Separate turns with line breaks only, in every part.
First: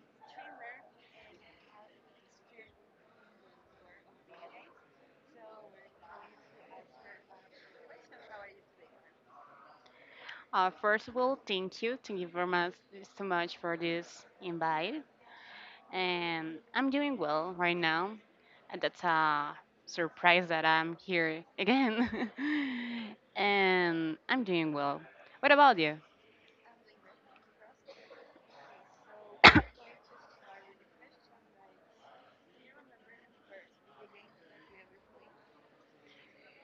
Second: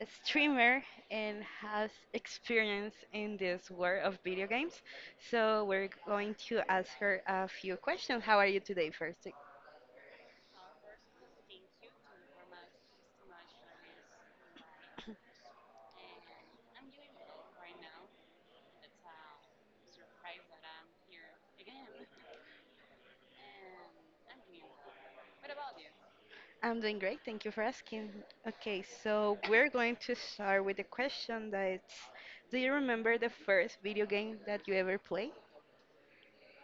a streamer and has experience in this world of video games. So we're going to ask her a few questions. How are you today, first?
First of all, thank you. Thank you very much so much for this invite. And I'm doing well right now. And that's a surprise that I'm here again. And I'm doing well. What about you?
I'm doing great. Thank you for asking. Okay, so we're going to start with a question that's do you remember the first video game that you ever played?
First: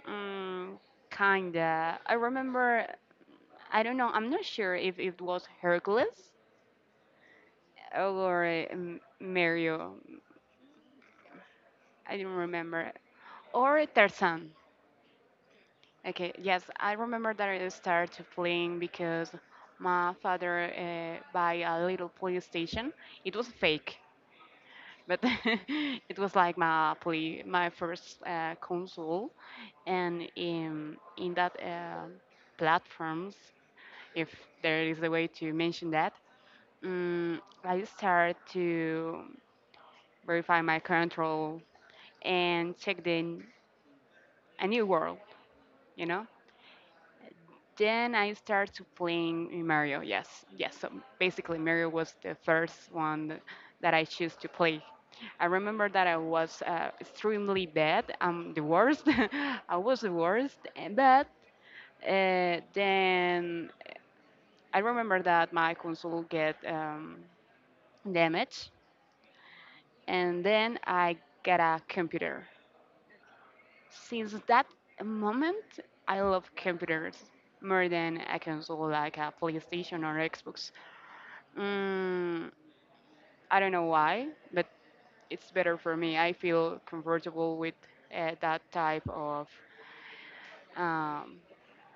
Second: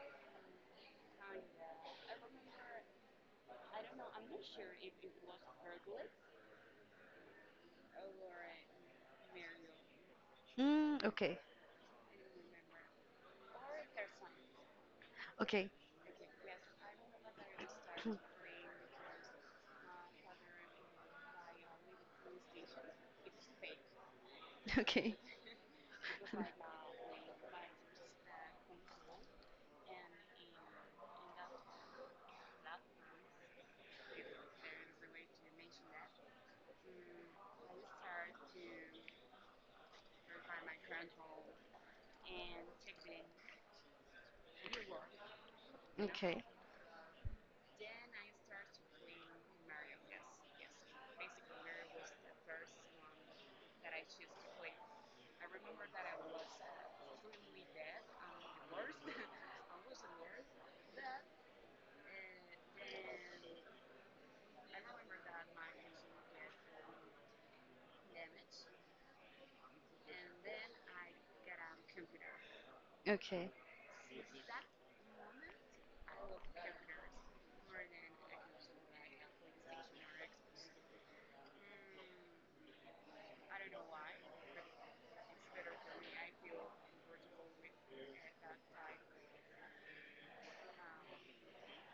Mm, kinda. I remember. I don't know. I'm not sure if it was Hercules or Mario.
Mm, okay.
I don't remember. Or Tarzan.
Okay.
Okay, yes, I remember that I started playing because my father buy a little PlayStation. It was fake,
Okay.
but it was like my play, my first console, and in that platforms, if there is a way to mention that, I started to verify my control and check a new world, you know.
Okay.
Then I started to playing Mario. Yes, yes. So basically, Mario was the first one that I choose to play. I remember that I was extremely bad. I'm the worst. I was the worst. But then I remember that my console get damaged, and then I get a computer.
Okay.
Since that moment, I love computers more than a console like a PlayStation or Xbox. Mm, I don't know why, but it's better for me. I feel comfortable with that type of um,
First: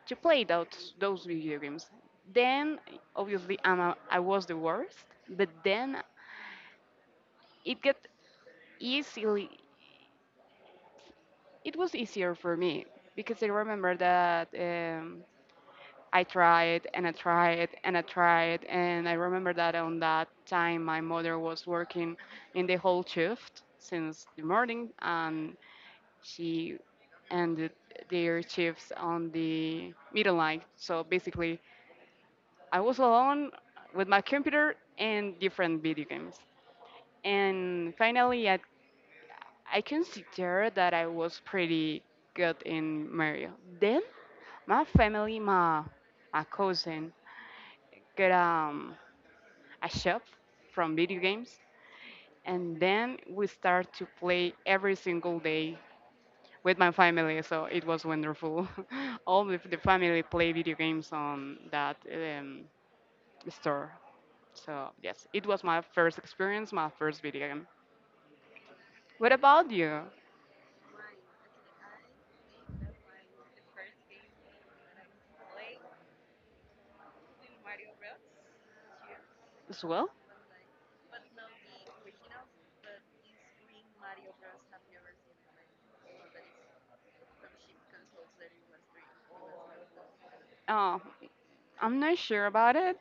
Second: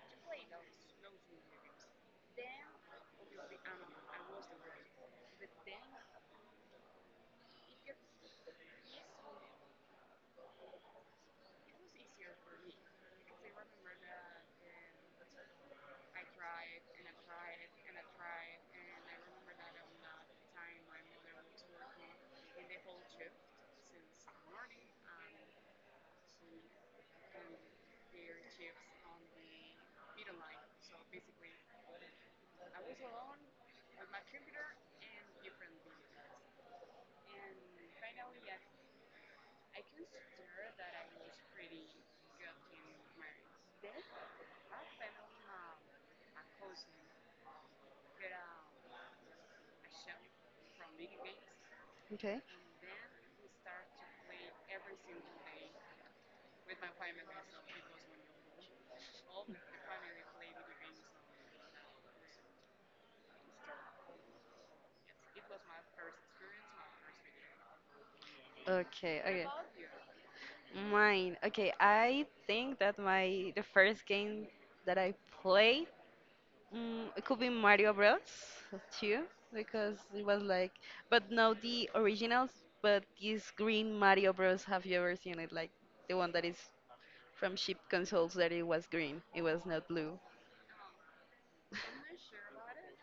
to play those video games. Then obviously I was the worst, but then it got easily it was easier for me because I remember that I tried and I tried and I tried, and I remember that on that time my mother was working in the whole shift since the morning, and she ended their shifts on the middle line. So basically, I was alone with my computer and different video games. And finally, I consider that I was pretty good in Mario. Then my my cousin got a shop from video games,
Okay.
and then we start to play every single day with my family, so it was wonderful. All of the family play video games on that store. So yes, it was my first experience, my first video game.
Okay.
What
Okay.
about you
Mine. Okay, I think that my the first game that I played it could be Mario Bros. too
as
because
well?
it was like, but no the originals, but this green Mario Bros. Have you ever seen it? Like the one that is from cheap consoles that it was green, it was not blue.
Oh, I'm not sure about it.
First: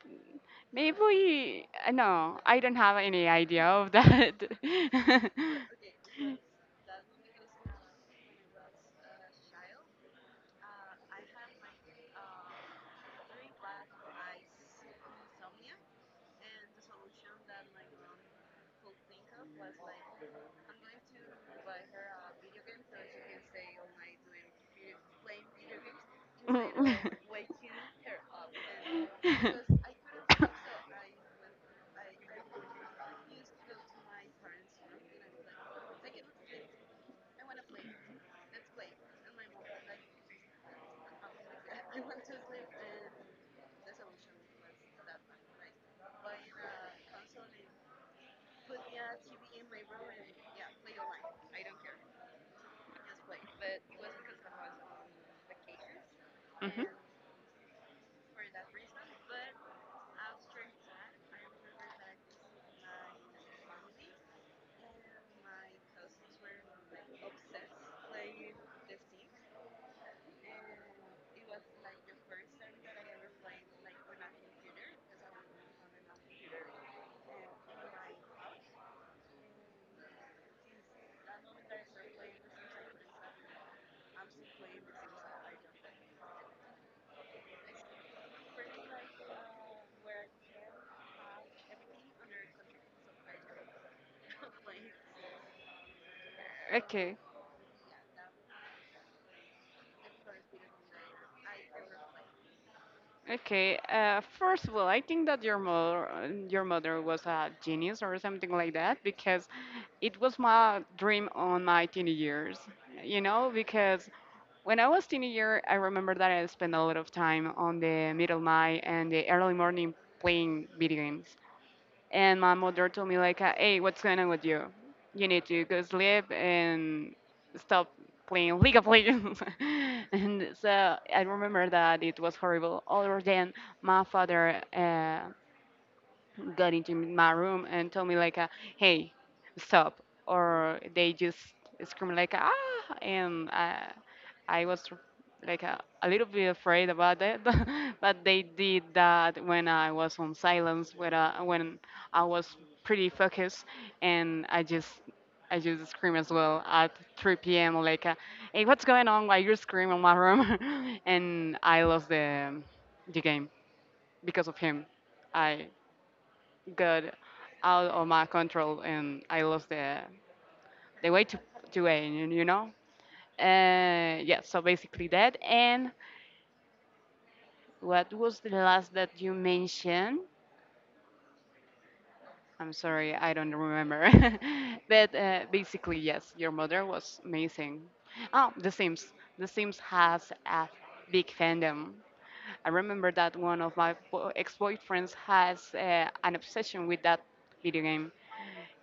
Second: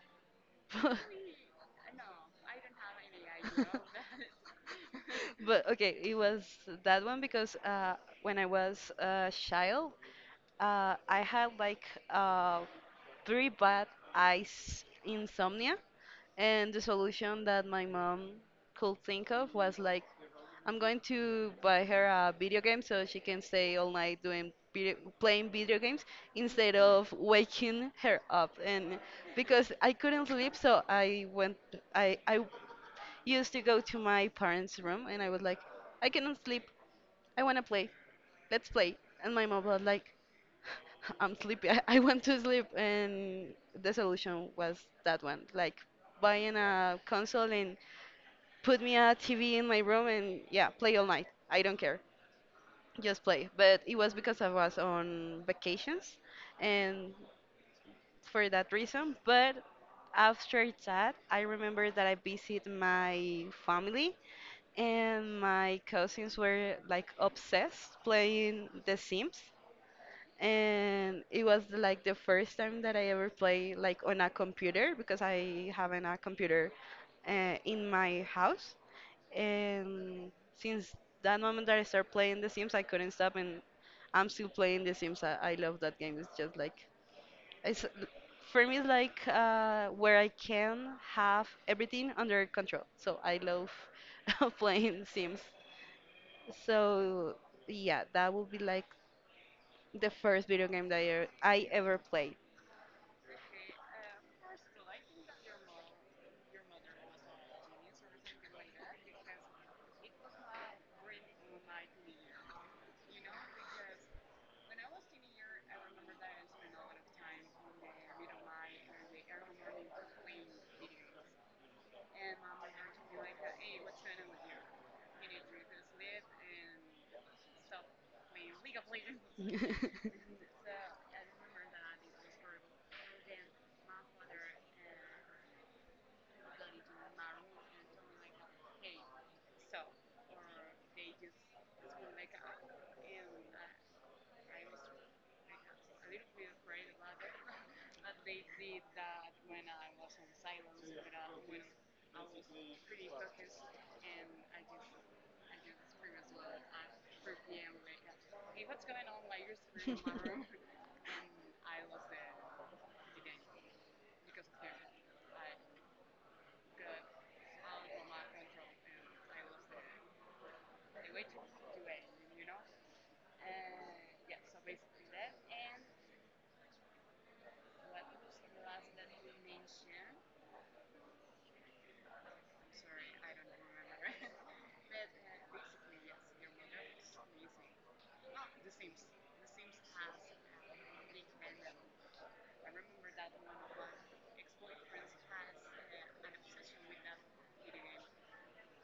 Maybe no, I don't have any idea
But-
of that.
But okay, it was that one because when I was a child, I had like uh, three bad eyes insomnia, and the solution that my mom could think of was like, I'm going to buy her a video game so she can stay all night doing video, playing video games instead of waking her up. And because I couldn't sleep, so I went, I used to go to my parents' room and I was like, I cannot sleep. I want to play. Let's play. And my mom was like, I'm sleepy. I want to sleep. And the solution was that one, like buying a console and put me a TV in my room and yeah, play all night. I don't care. Just play. But it was because I was on vacations
Mhm.
and for that reason. But after that, I remember that I visited my family and my cousins were like obsessed playing The Sims. And it was like the first time that I ever played like on a computer because I haven't a computer in my house. And since that moment that I started playing The Sims, I couldn't stop, and I'm still playing The Sims. I love that game. It's just like it's for me it's like where I can have everything under control. So I love playing Sims.
Okay.
So yeah, that would be like the first video game that I ever played.
Okay. First of all, I think that your mother was a genius or something like that, because it was my dream on my teenage years. You know, because when I was teenager, I remember that I spent a lot of time on the middle night and the early morning playing video games, and my mother told me like, "Hey, what's going on with you? You need to go sleep and stop playing League of Legends." And so I remember that it was horrible. Other than my father. Got into my room and told me like, "Hey, stop!" Or they just scream like, "Ah!" And I was like a little bit afraid about that, but they did that when I was on silence, when I was pretty focused, and I just scream as well at 3 p.m. like, "Hey, what's going on? Why you screaming in my room?" And I lost the game because of him. I got out of my control and I lost the way to aim, you know. Yeah, so basically that. And what was the last that you mentioned? I'm sorry, I don't remember. But basically, yes, your mother was amazing. Oh, The Sims. The Sims has a big fandom. I remember that one of my ex-boyfriends has an obsession with that video game,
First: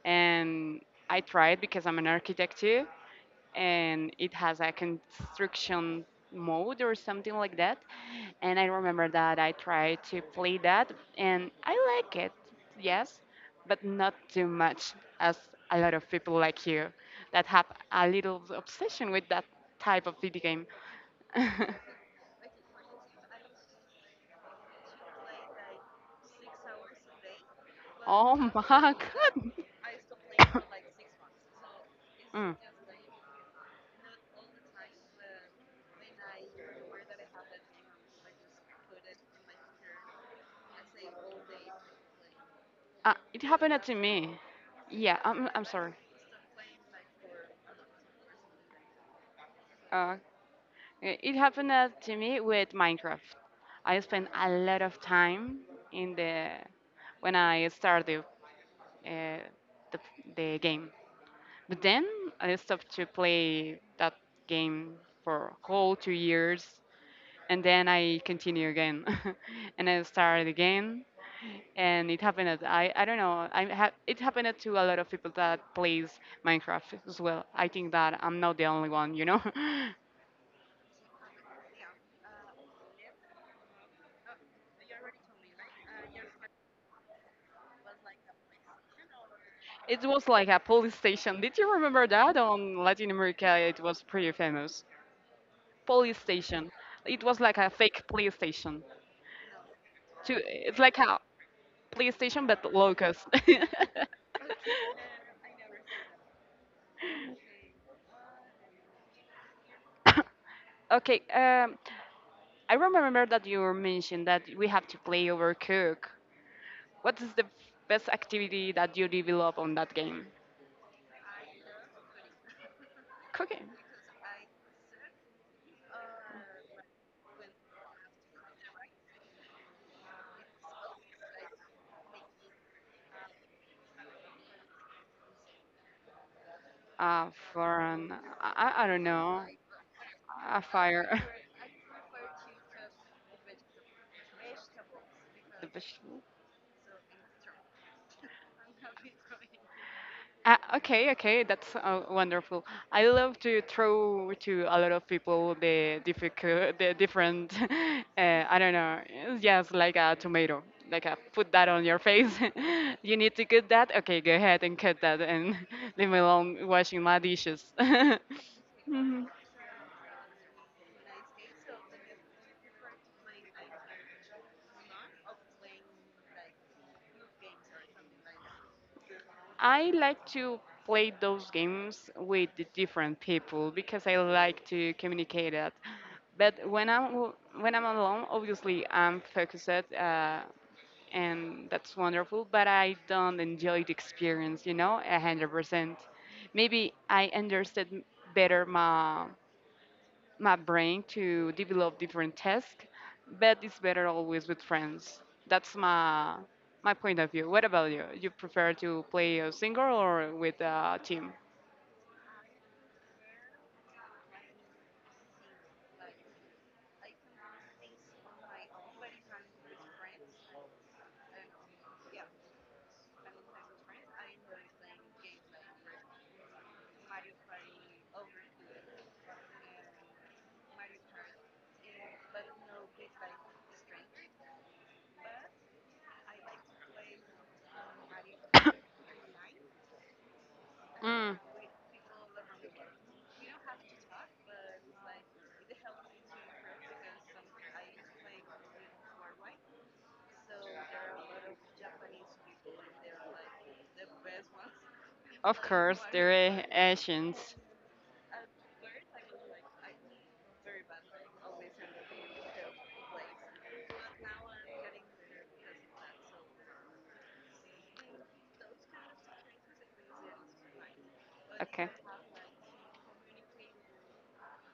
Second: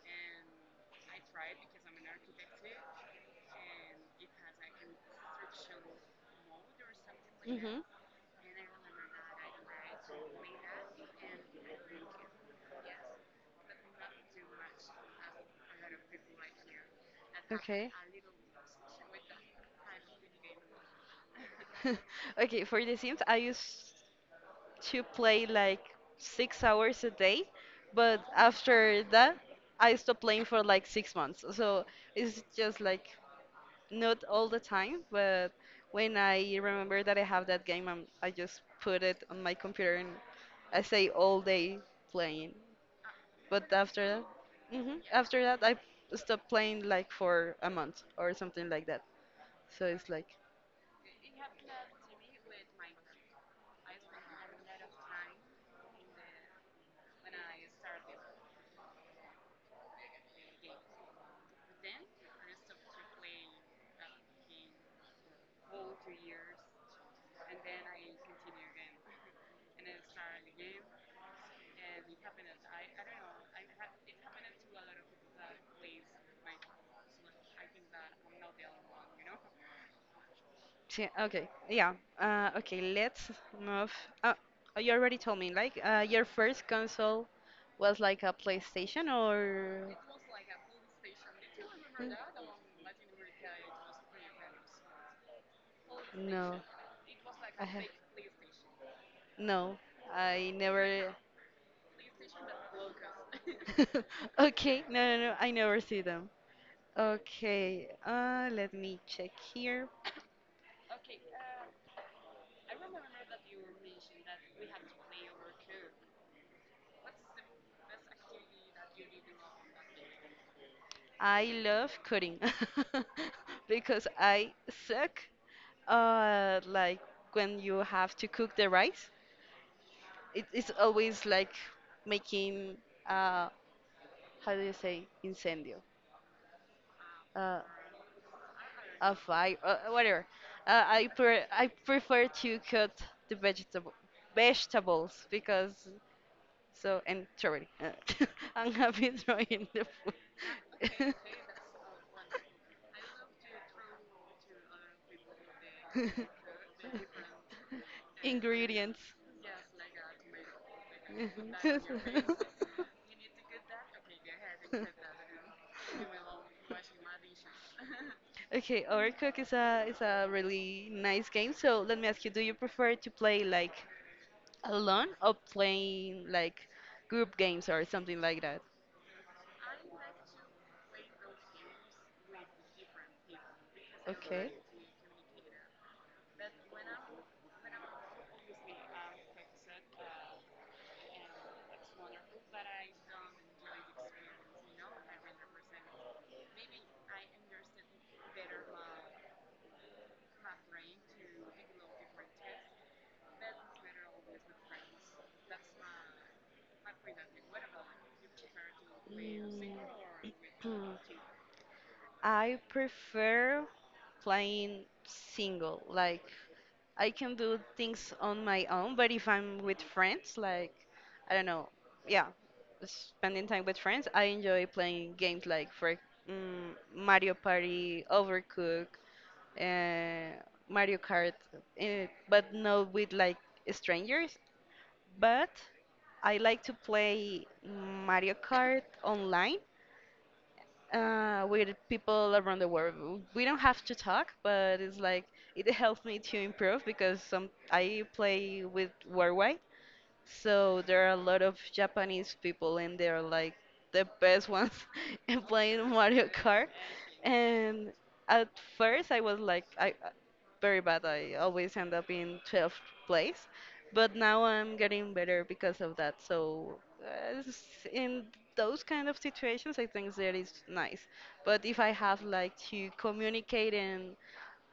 and I tried because I'm an architect too, and it has a construction mode or something like that.
hmm
And I remember that I tried to play that and I like it, yes, but not too much as a lot of people like you that have
Okay.
a little obsession with that type of video game.
Okay, for The Sims, I used to play like 6 hours a day, but
Oh my
after
god.
that, I stopped playing for like 6 months. So it's
Mm.
just like not all the time, but when I remember that I have that game, I just put it on my computer and I say all day playing.
It
But
happened to
after that,
me.
hmm after that,
I'm
I
sorry.
stopped playing like for a month or something like that. So it's
Uh,
like,
it happened to me with Minecraft. I spent a lot of time in the when I started uh, the, the game, but then I stopped to play that game for whole 2 years, and then I continue again, and I started again, and it happened at I don't know it happened to a lot of people that plays Minecraft as well. I think that I'm not the only one, you know.
Okay, yeah, okay, let's move. Uh, you already told me, like, your first console was like a PlayStation or.
It was like a police station. Did you remember that on Latin America? It was pretty famous. Police
No.
station. It was like
I
a
have
fake police station.
no,
To
I
It's like
never.
a police station but locust.
Okay, no, no, no, I never see them. Okay, let me check here.
Okay, I remember that you mentioned that we have to play overcook. What is the best activity that you develop on that game?
I love coding
Cooking.
because I suck. Like when you have to cook the rice, it's always like making uh, how do you say incendio
Uh,
uh,
for an, I don't
a
know,
fire whatever
a fire.
I prefer to cut the vegetable vegetables
The
because
vegetable.
so and sorry I'm happy throwing the
Okay,
food
okay, that's wonderful. I love to throw to a lot of people the different, I don't know,
ingredients
it's just like a tomato, like a put that on your face. You need to cut that. Okay, go ahead and cut that and leave me alone washing my dishes. I
Okay, Overcooked is a really nice game. So let me ask you, do you prefer to play like alone or playing like group games or something like that?
like to play those games with the different people because I
Okay.
like to communicate it. But when I'm alone, obviously I'm focused. And that's wonderful. But I don't enjoy the experience, you know, 100%. Maybe I understood better my brain to develop different tasks, but it's better always with friends. That's my point of view. What about you? You prefer to play a single or with a
Mm.
team?
I prefer playing single, like I can do things on my own, but if I'm with friends, like, I don't know, yeah, spending time with friends, I enjoy playing games like, for Mario Party, Overcooked, uh, Mario Kart, but not with like strangers. But I like to play Mario Kart online
Mm.
with people around the world. We don't have to talk, but it's like it helped me to improve because some I play with worldwide, so there are a lot of Japanese people and they're like the best ones in
Of
playing
course,
Mario
there are
Kart.
Asians.
And at first I was like very bad. I always end up in 12th place. But now I'm getting better because of that. So uh, s- in those kind of situations I think that is nice. But if
Okay.
I have like to communicate and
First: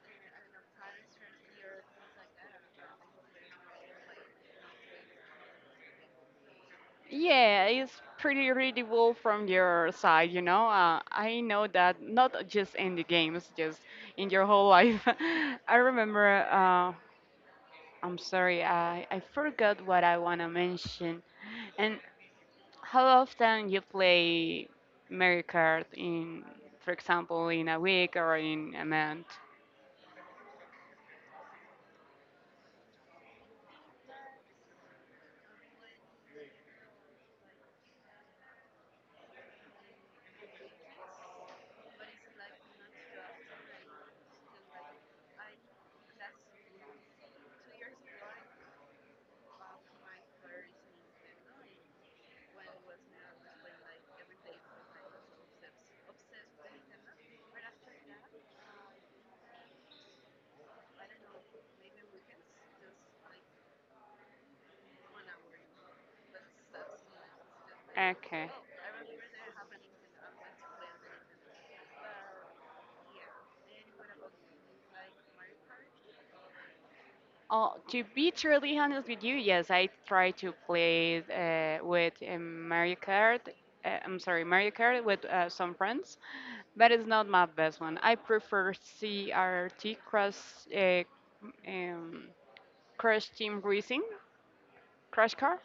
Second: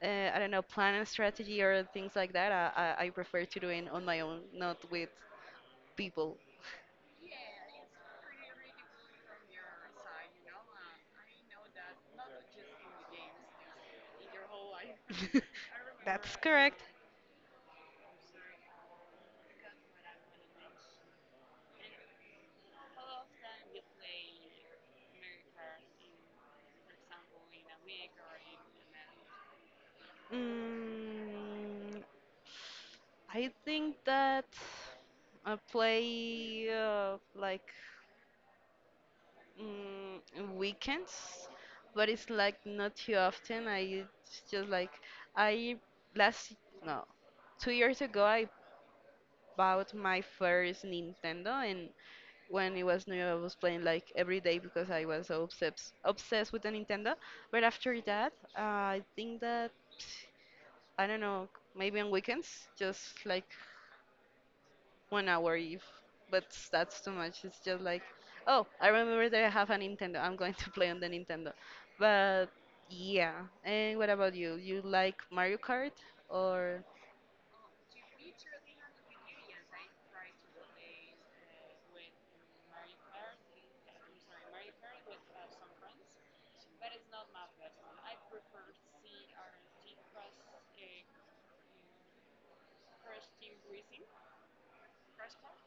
I don't know, plan a strategy or things like that, I prefer to do it on my own, not with people.
Yeah, it's pretty readable from your side, you know. I know that not just in the games, just in your whole life. I
That's
remember,
correct.
I'm sorry, I forgot what I want to mention. And how often you play Mario Kart in, for example, in a week or in a month?
Mm, I think that I play like mm, weekends, but it's like not too often. I it's just like I last no 2 years ago I bought my first Nintendo, when it was new, I was playing like every day because I was so obsessed with the Nintendo. But after that, I think that I don't know, maybe on weekends, just like 1 hour if. But that's too much. It's just like,
Okay.
oh, I remember that I have a Nintendo. I'm going to play on the Nintendo. But yeah. And what about you? You like Mario Kart or?
Oh, to be truly honest with you, yes, I try to play with Mario Kart. I'm sorry, Mario Kart with some friends, but it's not my best one. I prefer CRT Crash, uh, um, Crash Team Racing, Crash Car.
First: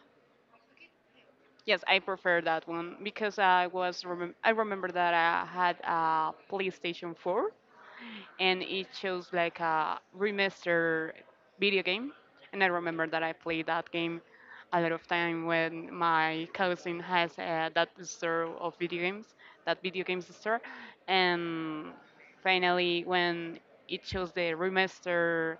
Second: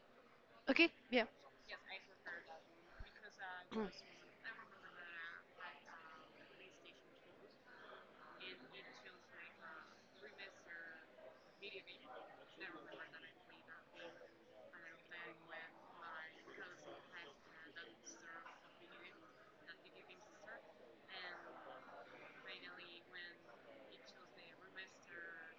Okay, yeah.
Yes, I prefer that one because I remember that I had a PlayStation 4 and it shows like a remaster video game. And I remember that I played that game a lot of time when my cousin has that store of video
Mm.
games, that video games store, and finally when it shows the remaster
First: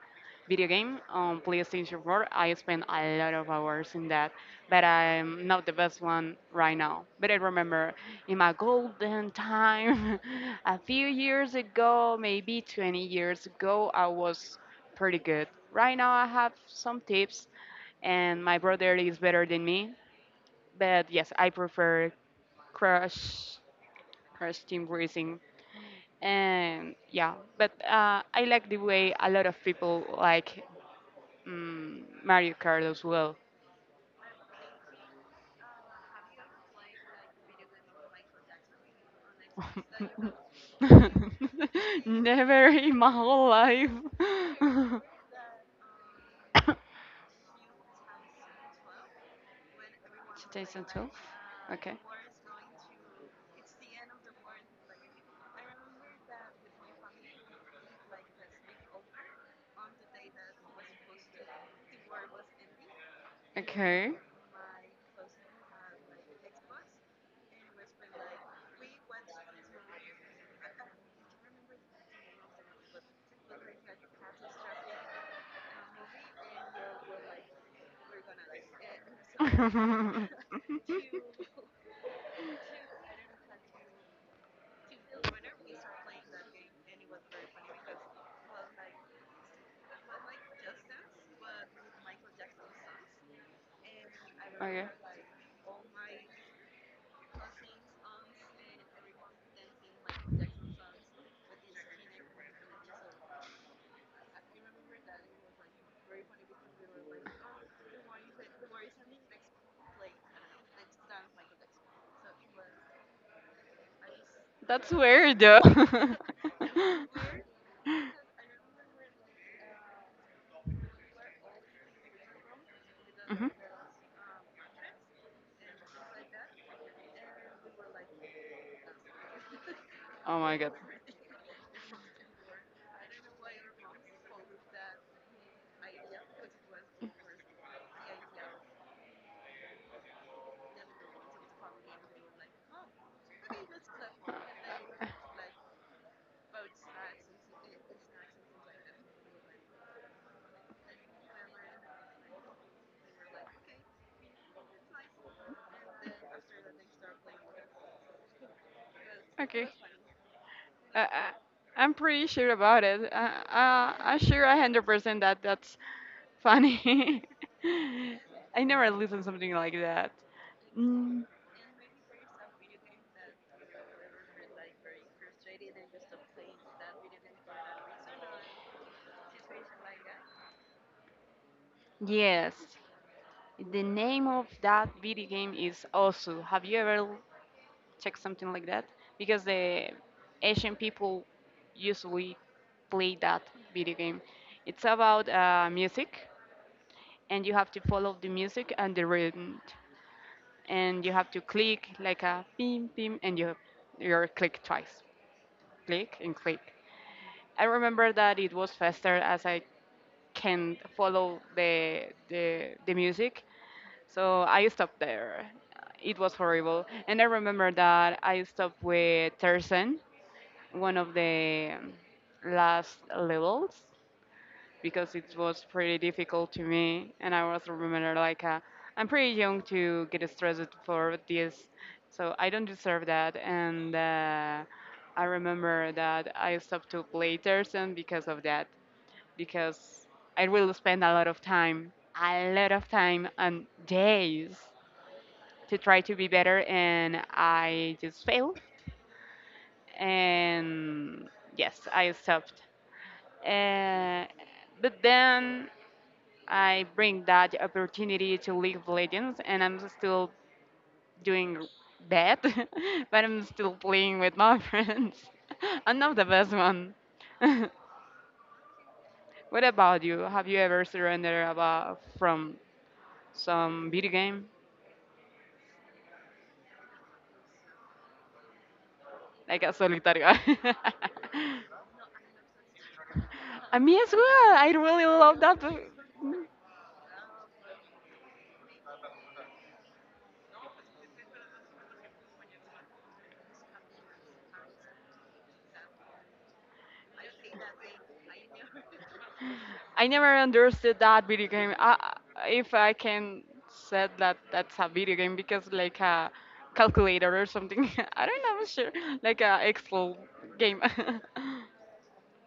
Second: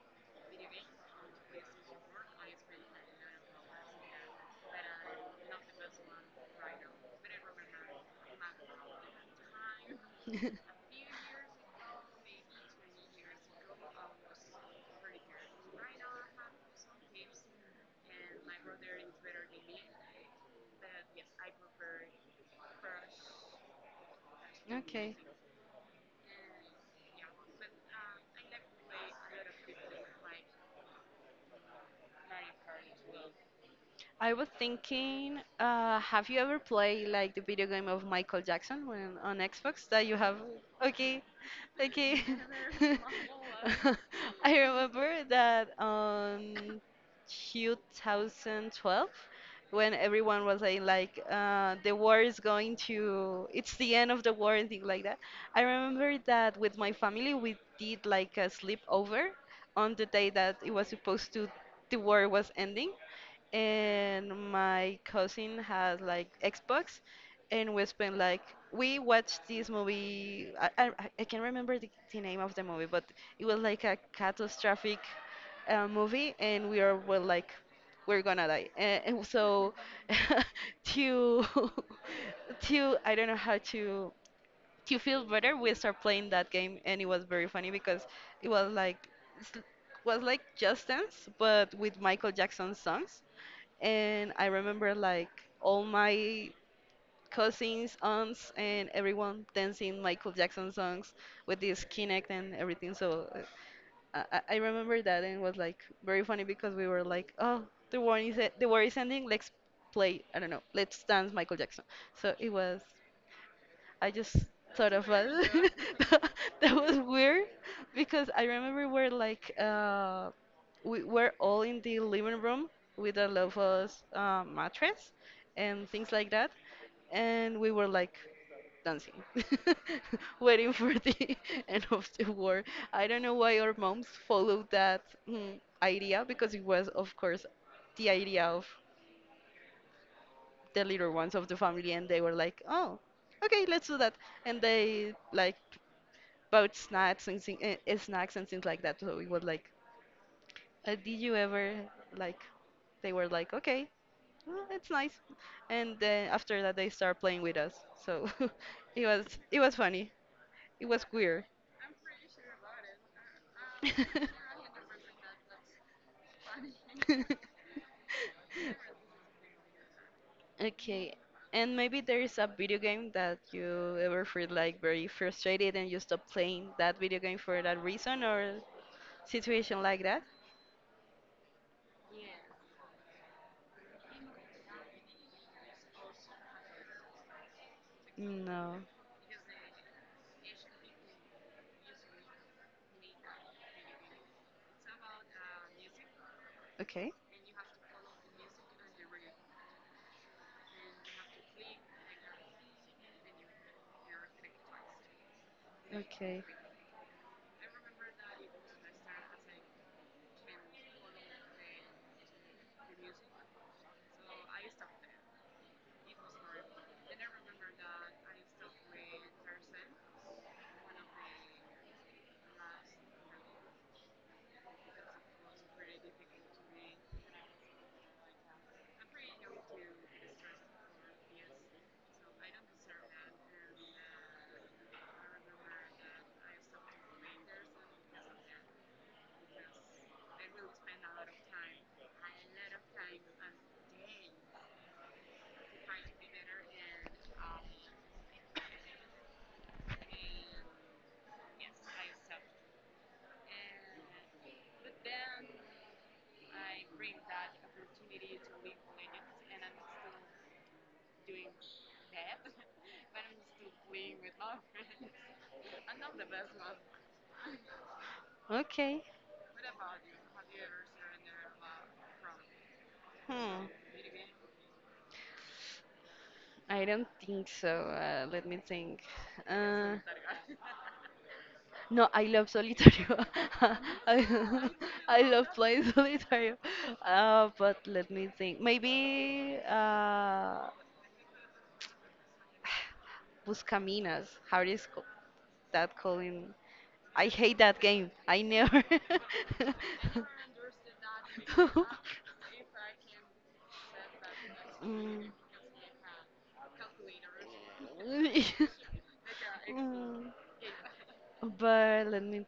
video game on PlayStation 4, I spent a lot of hours in that, but I'm not the best one right now. But I remember in my golden time. A few years ago, maybe 20 years ago, I was pretty good. Right now, I have some tips, and my brother is better than me. But yes, I prefer crush, crush team
Okay.
racing. And yeah, but I like the way a lot of people like Mario Kart as well.
I was thinking, have you ever played like the video game of Michael Jackson when on Xbox that you have? Okay, okay.
Never in my whole life.
I remember that on 2012 when everyone was
Today's
saying
on 12?
like the war is going to, it's the end of the war and things like that. I remember that with my family we did like a sleepover on the day that it was supposed to the war was ending
Okay.
and my cousin has like Xbox, and we spent like we watched this movie. I can't remember the name of the movie, but it was like a catastrophic movie, and we are were like we're gonna die, and so to to I don't know how to feel better, we start playing that game, and it was very funny because it was like. s- was like Just Dance, but with Michael Jackson songs and I
Okay.
remember like all my cousins, aunts, and everyone dancing Michael Jackson songs with this Kinect and everything. So I remember that and it was like very funny because we were like, oh, the war is ending. Let's play. I don't know. Let's dance Michael Jackson. So it was. I just thought
That's
of us.
weird though.
That was weird because I remember we're like we were all in the living room with a
Mhm.
Lofos mattress and things like that, and we were like dancing,
Oh my
waiting
god.
for the end of the war. I don't know why our moms followed that idea because it was, of course, the idea of the little ones of the family and they were like oh okay let's do that and they like bought snacks and snacks and things like that so it was like did you ever like they were like okay well, it's nice and then after that they start playing with us so it was it
Okay.
was funny it
Uh,
was
uh,
queer.
I'm pretty sure about it. I'm sure 100% that that's funny. I never listened something like that.
Okay,
Mm,
and maybe there is a video game that you ever feel like very frustrated and you stop playing that video game for that reason or situation like that?
yes, the name of that video game is Osu. Have you ever check something like
No.
that because the Asian people usually play that video game. It's about music,
Okay.
and you have to follow the music and the rhythm, and you have to click like a pim pim, and you click twice, click and
Okay.
click. I remember that it was faster as I can follow the music, so I stopped there. It was horrible, and I remember that I stopped with Tarzan one of the last levels because it was pretty difficult to me, and I also remember like I'm pretty young to get stressed for this, so I don't deserve that, and I remember that I stopped to play Tarzan because of that, because I will spend a lot of time, a lot of time and days to try to be better, and I just failed, and yes, I stopped. Uh, but then I bring that opportunity to League of Legends, and I'm still doing that, but I'm still playing with my friends. I'm not the best one.
Okay.
What about you? Have you ever surrendered about from
Hmm.
some video game,
I don't think so. Let me think.
like a
Uh,
solitario?
No, I love solitario.
Me as well.
I,
I really
I
love
love
that.
playing solitario. But let me think. Maybe Buscaminas. That called in? I hate that game. I never.
I never understood that video game. I, if I can said that that's a video
Mm.
game because like a calculator or something. I don't know, sure. Like a Excel
Mm.
game.
But let me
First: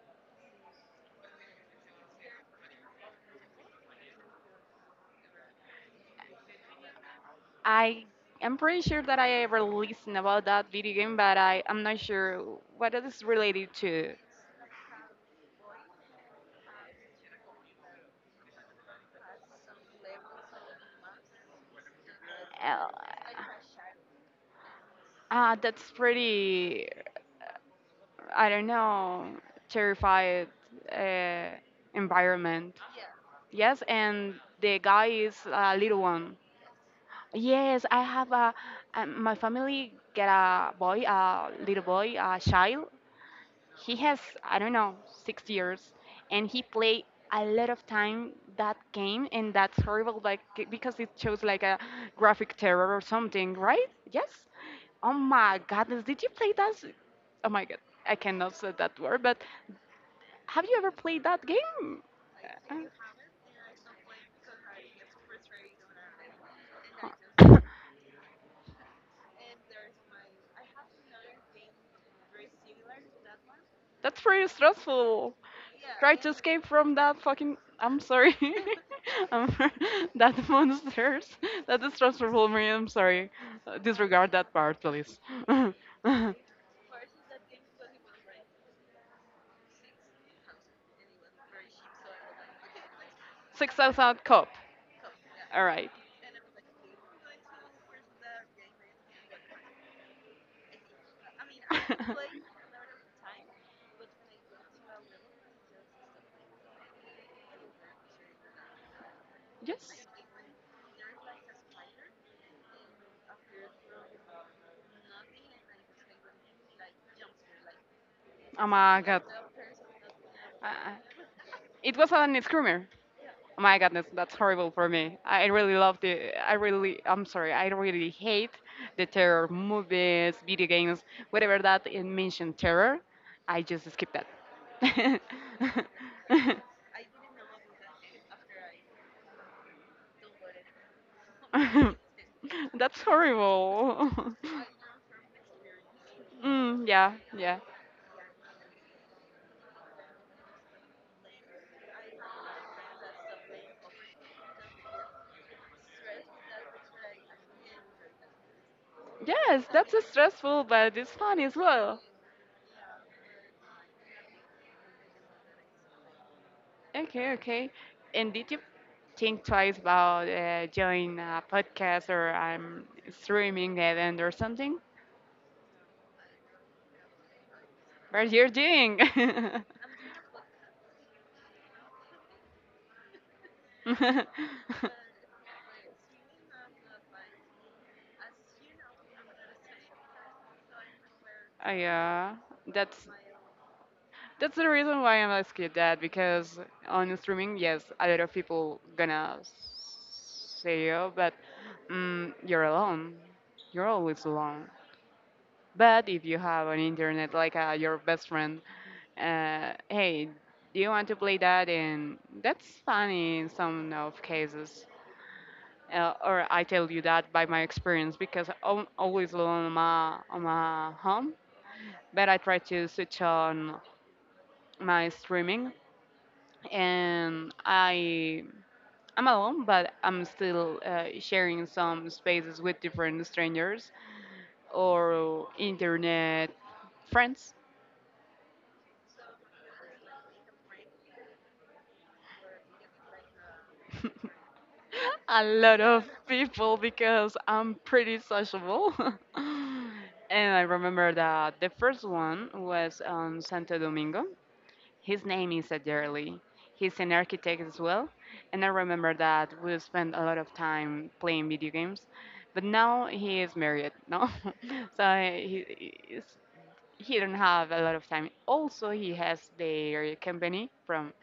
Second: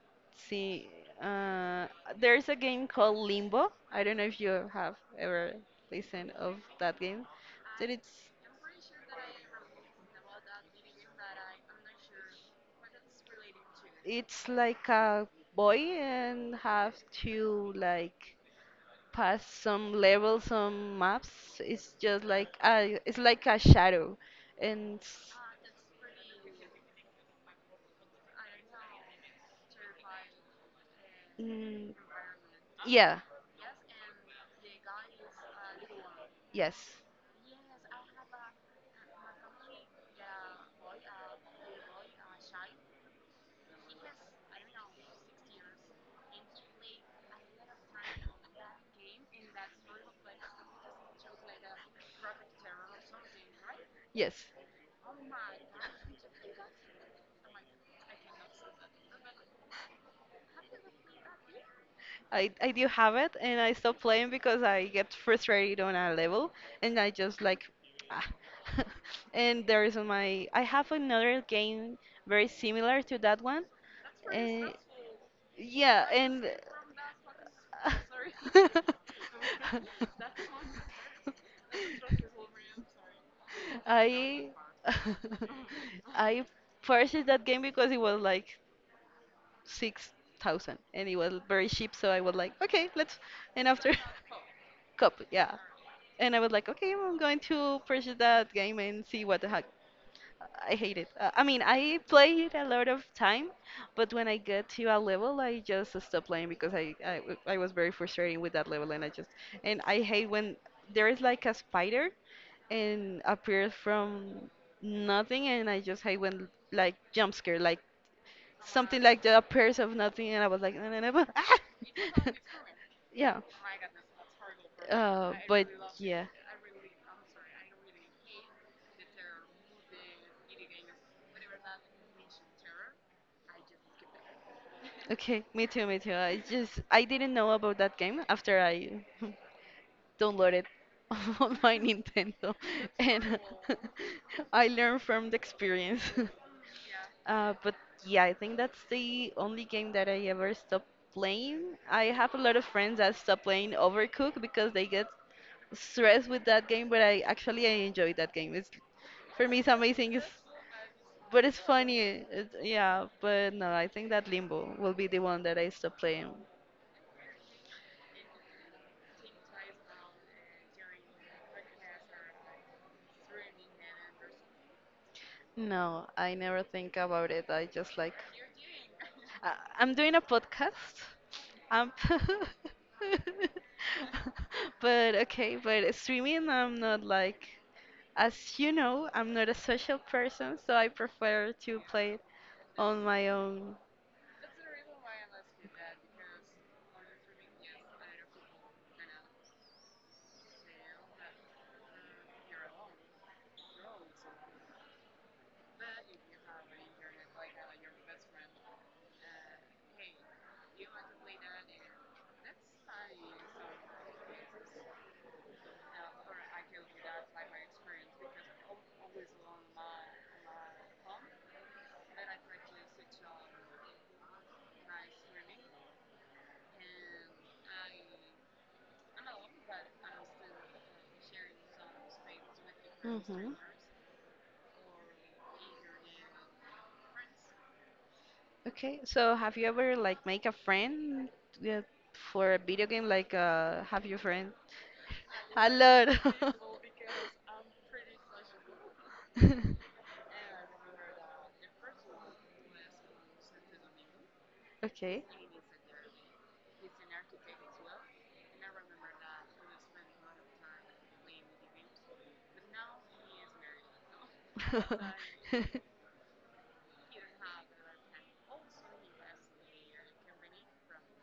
see. Uh, there's a game called Limbo. I don't know if you have ever listened of that game. That
I am pretty sure that I ever listened about that video game, but I am not sure what it is related to.
it's like a boy and have to like pass some levels, some maps. It's just like
Uh,
it's like a shadow, and
that's pretty. I don't know. Terrified uh,
mm,
environment.
yeah,
Yes, and the guy is a little one.
yes,
Yes, my family get a boy, a little boy, a child. He has, I don't know, 6 years, and he play a lot of time that game, and that's horrible, like because it shows like a graphic terror or something, right?
yes.
Yes. Oh my goodness, did you play that? Oh my god, I cannot say that word, but have you ever played that game?
I
Uh,
do have it, and I stopped playing because I get frustrated on a level, and I just like, ah. and there is my. I have another game very similar to that one.
That's pretty
Uh,
stressful.
yeah,
Try to
and.
escape from that fucking. I'm sorry. um, that monsters. That is stressful for me. I'm sorry. Disregard
I
that part, please.
I purchased that game because it was like 6,000, and it was very cheap. So I was like, okay, let's. And
six
after
thousand cop.
cup, yeah.
All right.
And I was like, okay, I'm going to purchase that game and see what the heck. I hate it. I mean, I play it a lot of time, but when I get to a level, I just stop playing because I was very frustrated with that level, and I just and
Yes.
I hate when there is like a spider and appears from nothing, and I just hate when like jump scare, like
Oh
something
my
like
god.
that appears of nothing, and I was like, no,
Uh,
no, no, but, ah!
it was an screamer.
yeah.
Oh my goodness, that's horrible for me. I
But
really love
yeah.
the. I really. I'm sorry. I really hate the terror movies, video games, whatever that it mentioned terror. I just skip that.
Okay, me too, me too. I didn't know about that game after I downloaded on my Nintendo,
That's
and
horrible.
I learned from the experience.
Mm, yeah, yeah.
But yeah, I think that's the only game that I ever stopped playing. I have a lot of friends that stop playing Overcooked because they get stressed with that game, but I enjoy that game. It's for me
Yes,
it's
that's
amazing. It's
stressful, but it's fun
but
as
it's funny.
well.
It, yeah, but no, I think that Limbo will be the one that I stop playing.
Okay, okay. And did you think twice about joining a podcast or streaming event or something?
No, I never think about it. I just like
What you're doing?
Uh, I'm doing a podcast. Um, but okay, but streaming, I'm not like, as you know, I'm not a social person, so I prefer
Oh,
to play it
yeah,
on
that's
my own.
That's the reason why I'm asking that because on streaming, yes, a lot of people gonna say, "Oh, but mm, you're alone. You're always alone." But if you have an internet like your best friend, hey, do you want to play that? And that's funny in some of cases. Or I tell you that by my experience because I'm always alone on my home. But I try to switch on my streaming and I'm alone, but I'm still sharing some spaces with different
Hmm
strangers or internet friends.
Okay, so have you ever like make a friend uh, for a video game? Like, have your friend?
A
A
lot of
lot.
people because I'm pretty sociable. And I remember that the first one was on Santo Domingo.
Okay.
His name is Adderley. He's an architect as well, and I remember that we spent a lot of time playing video games. But now he is married, no? so he is- he don't have a lot of time. Also, he has their company from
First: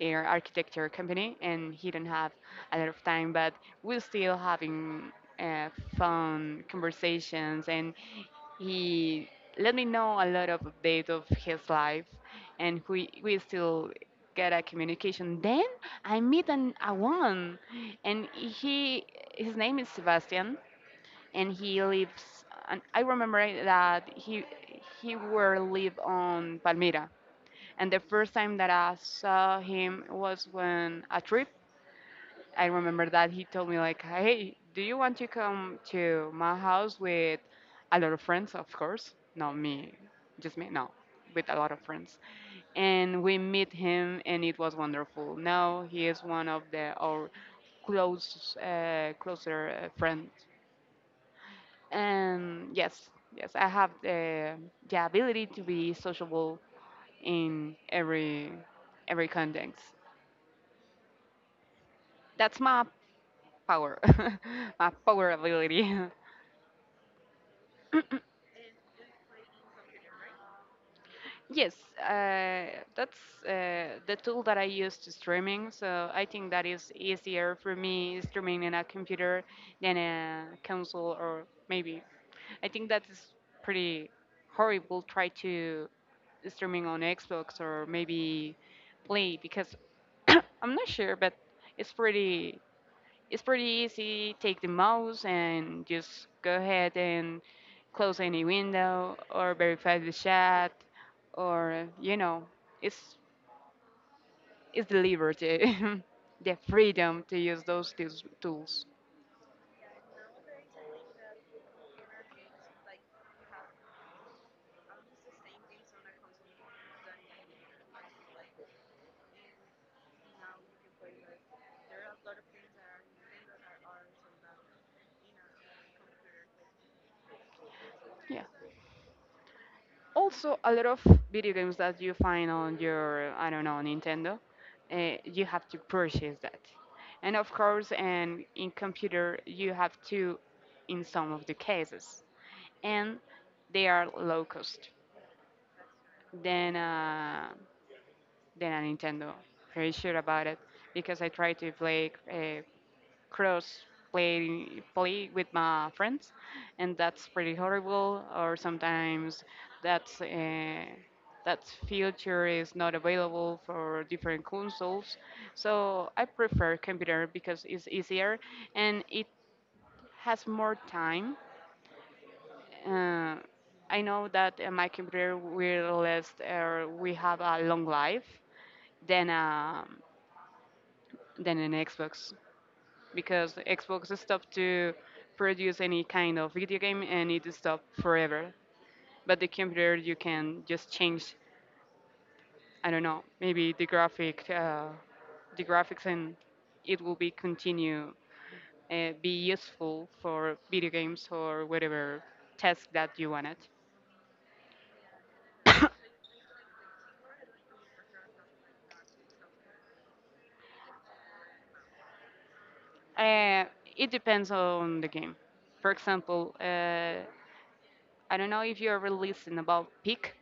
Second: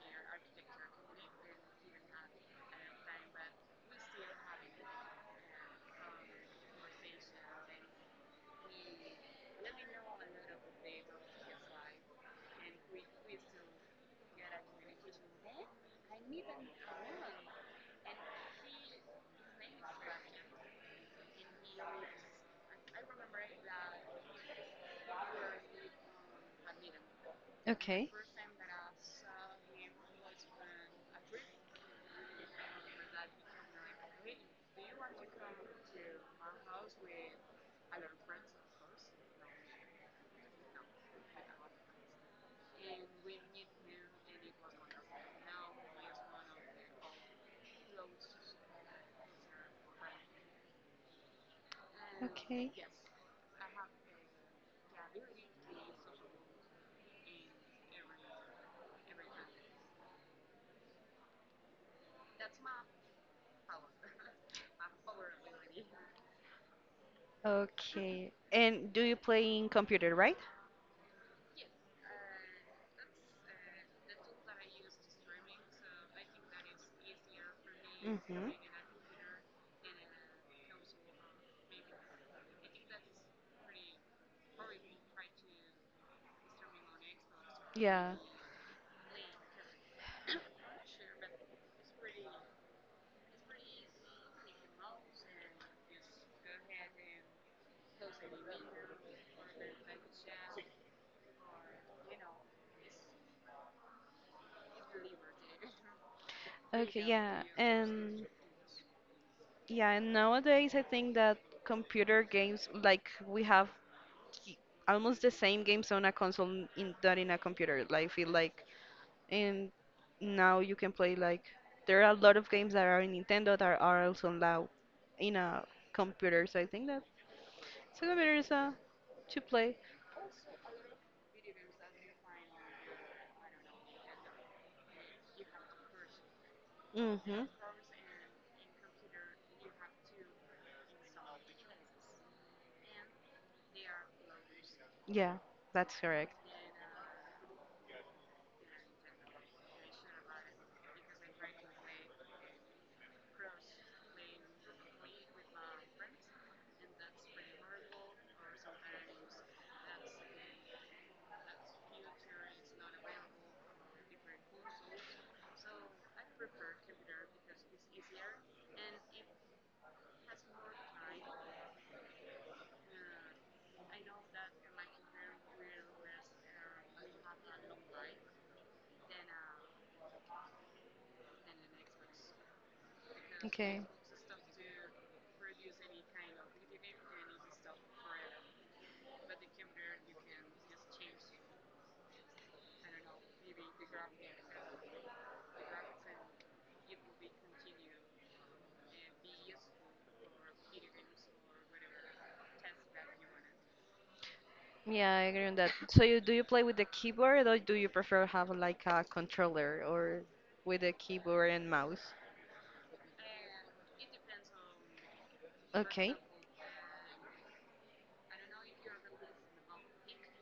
their architecture company, and he don't have a lot of time. But we're still having uh, fun conversations, and he let me know a lot of updates of his life, and we still get a communication. Then I meet an a woman, and he his name is Sebastian, and he lives. And I remember that he were live on Palmira, and the
Okay.
first time that I saw him was when a trip. I remember that he told me like, "Hey, do you want to come to my house with a lot of friends? Of course, not me, just me. No, with a lot of friends." And we meet him, and it was wonderful. Now he is one of the our closer friends.
Okay.
And yes, yes, I have the ability to be sociable in every context. That's my power, my power ability.
Okay. And do you play in computer, right?
Yes, uh, that's the tool that I use to streaming. So I think that is easier for me
Mm-hmm.
streaming in a computer than a console or maybe. I think that is pretty horrible. Try to streaming on Xbox or
Yeah.
maybe Play because I'm not sure, but it's pretty. It's pretty easy. Take the mouse and just go ahead and close any window or verify the chat or you know, it's it's the liberty, the
Okay,
freedom to
yeah.
use those tools.
And
Tools.
yeah, and nowadays I think that computer games, like we have ki- almost the same games on a console in, than in a computer. Like I feel like and now you can play like there are a lot of games that are in Nintendo that are also now in a computer. So I think that so the better
Yeah.
is to play.
Also, a lot of video games that you find on your, I don't know, Nintendo, you have to purchase that. And
Mm-hmm.
of course, and in computer, you have to, in some of the cases. And they are low cost
Yeah, that's correct.
than uh, than a Nintendo. Pretty sure about it because I try to play cross play with my friends, and that's pretty horrible. Or sometimes that's uh, that feature is not available for different consoles. So I prefer computer because it's easier and it has more time. uh, I know that my computer will last or we have a long life than um than an Xbox because
Okay.
Xbox stopped to produce any kind of video game and it stopped forever. But the computer you can just change. I don't know, maybe the graphics, and it will be continue be useful for video games or whatever task that you want it.
Yeah, I agree on that. So you do you play with the keyboard or do you prefer have like a controller or with a keyboard and mouse?
Uh, it depends on the game. For
Okay.
example, I don't know if you're releasing about Peak.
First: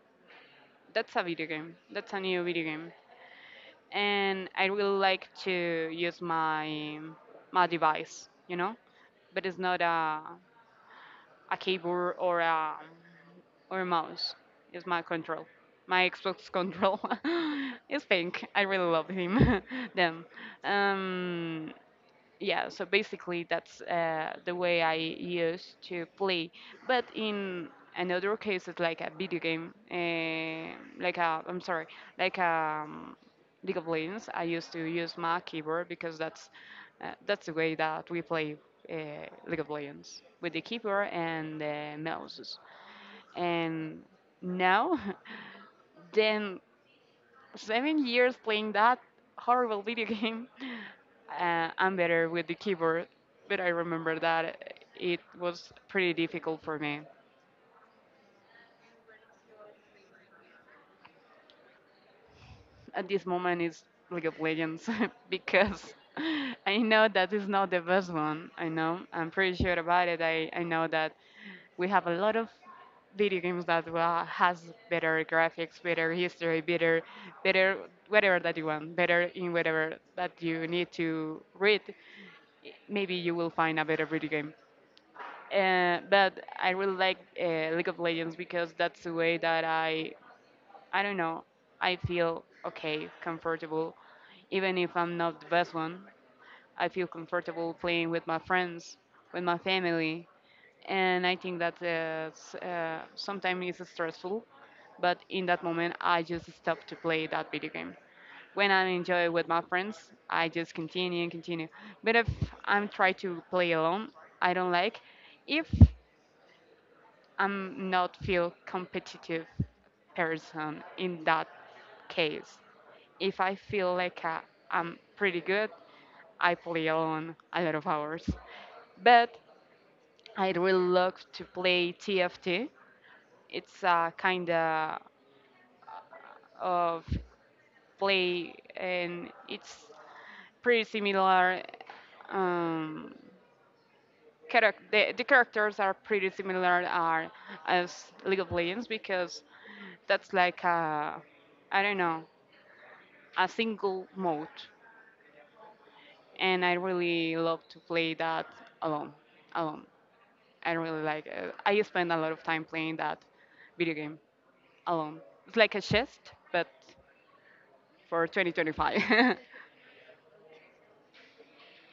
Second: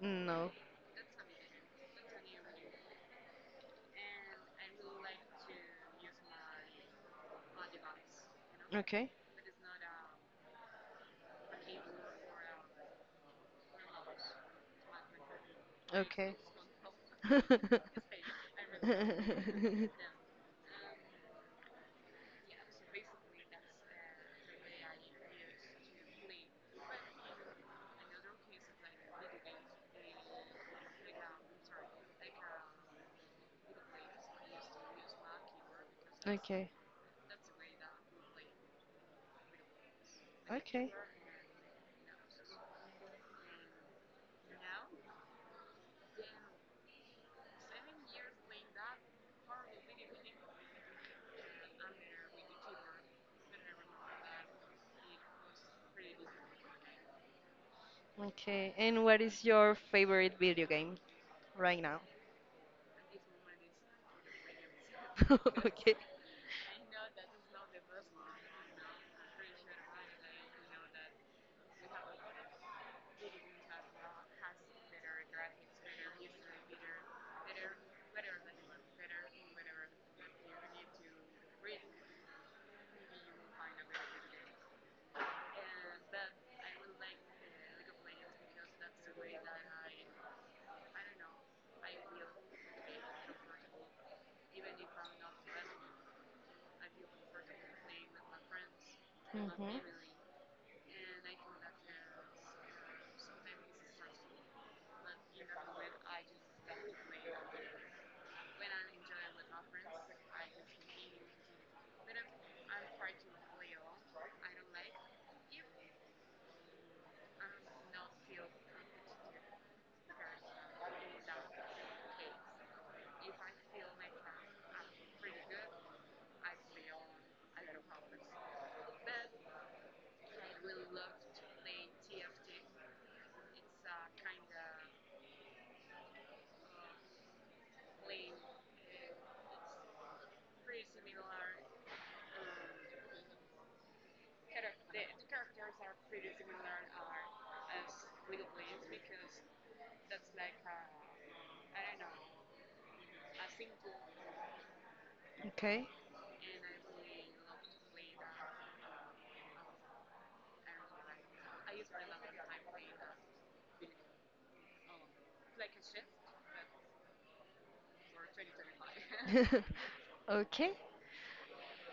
No.
That's a new video game, and I really like to use my device, you know,
Okay.
but it's not a keyboard or a mouse. It's my control, my
Okay.
Xbox control. It's pink. I really love him. Them. Um, yeah, so basically that's the way I used to play, but in another cases like a video game, like a I'm sorry like League of Legends I used to use my keyboard because
Okay.
that's the way that we play uh, League of Legends with the
Okay.
keyboard and the mouses. And now then 7 years playing that horrible video game. I'm better with the keyboard, but I remember that it was pretty difficult for me.
Okay. And what is your favorite video game right now?
At this moment, it's League of Legends because
Okay.
I know that is not the best one. I know, I'm pretty sure about it. I know that we have a lot of video games that will, has better graphics, better history, better whatever that you want, better in whatever that you need to read. Maybe you will find a better video game. But I really like League of Legends because that's the way that I don't know, I feel okay, comfortable. Even if I'm not the best one, I feel comfortable playing with my friends, with my family, and I think that is, sometimes it's stressful, but in that moment I just stop to play that video game. When I enjoy with my friends, I just continue and continue. But if I'm try to play alone, I don't like. If I'm not feel competitive person in that case, if I feel like I'm pretty good, I play alone a lot of hours. But I really love to play TFT. It's a kind of play, and it's pretty similar. Um, the characters are pretty similar are as League of Legends because that's like a, I don't know, a single mode,
Okay.
and I really love to play that alone. Alone, I really like. It. I spend a lot of time playing that video game alone. It's like a chest, but for 2025.
Okay.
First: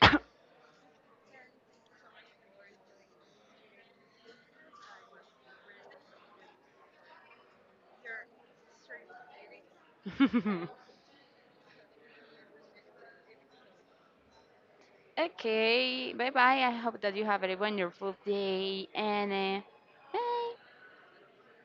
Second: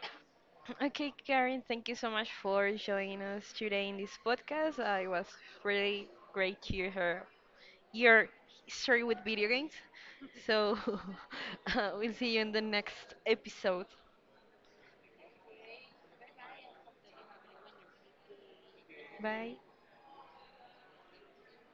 Okay, Karen, thank you so much for joining us today in this podcast. It was really great to hear your history with video games. So, we'll see you in the next episode.
Okay, bye bye. I hope that you have a wonderful day,
Bye.
and uh, bye.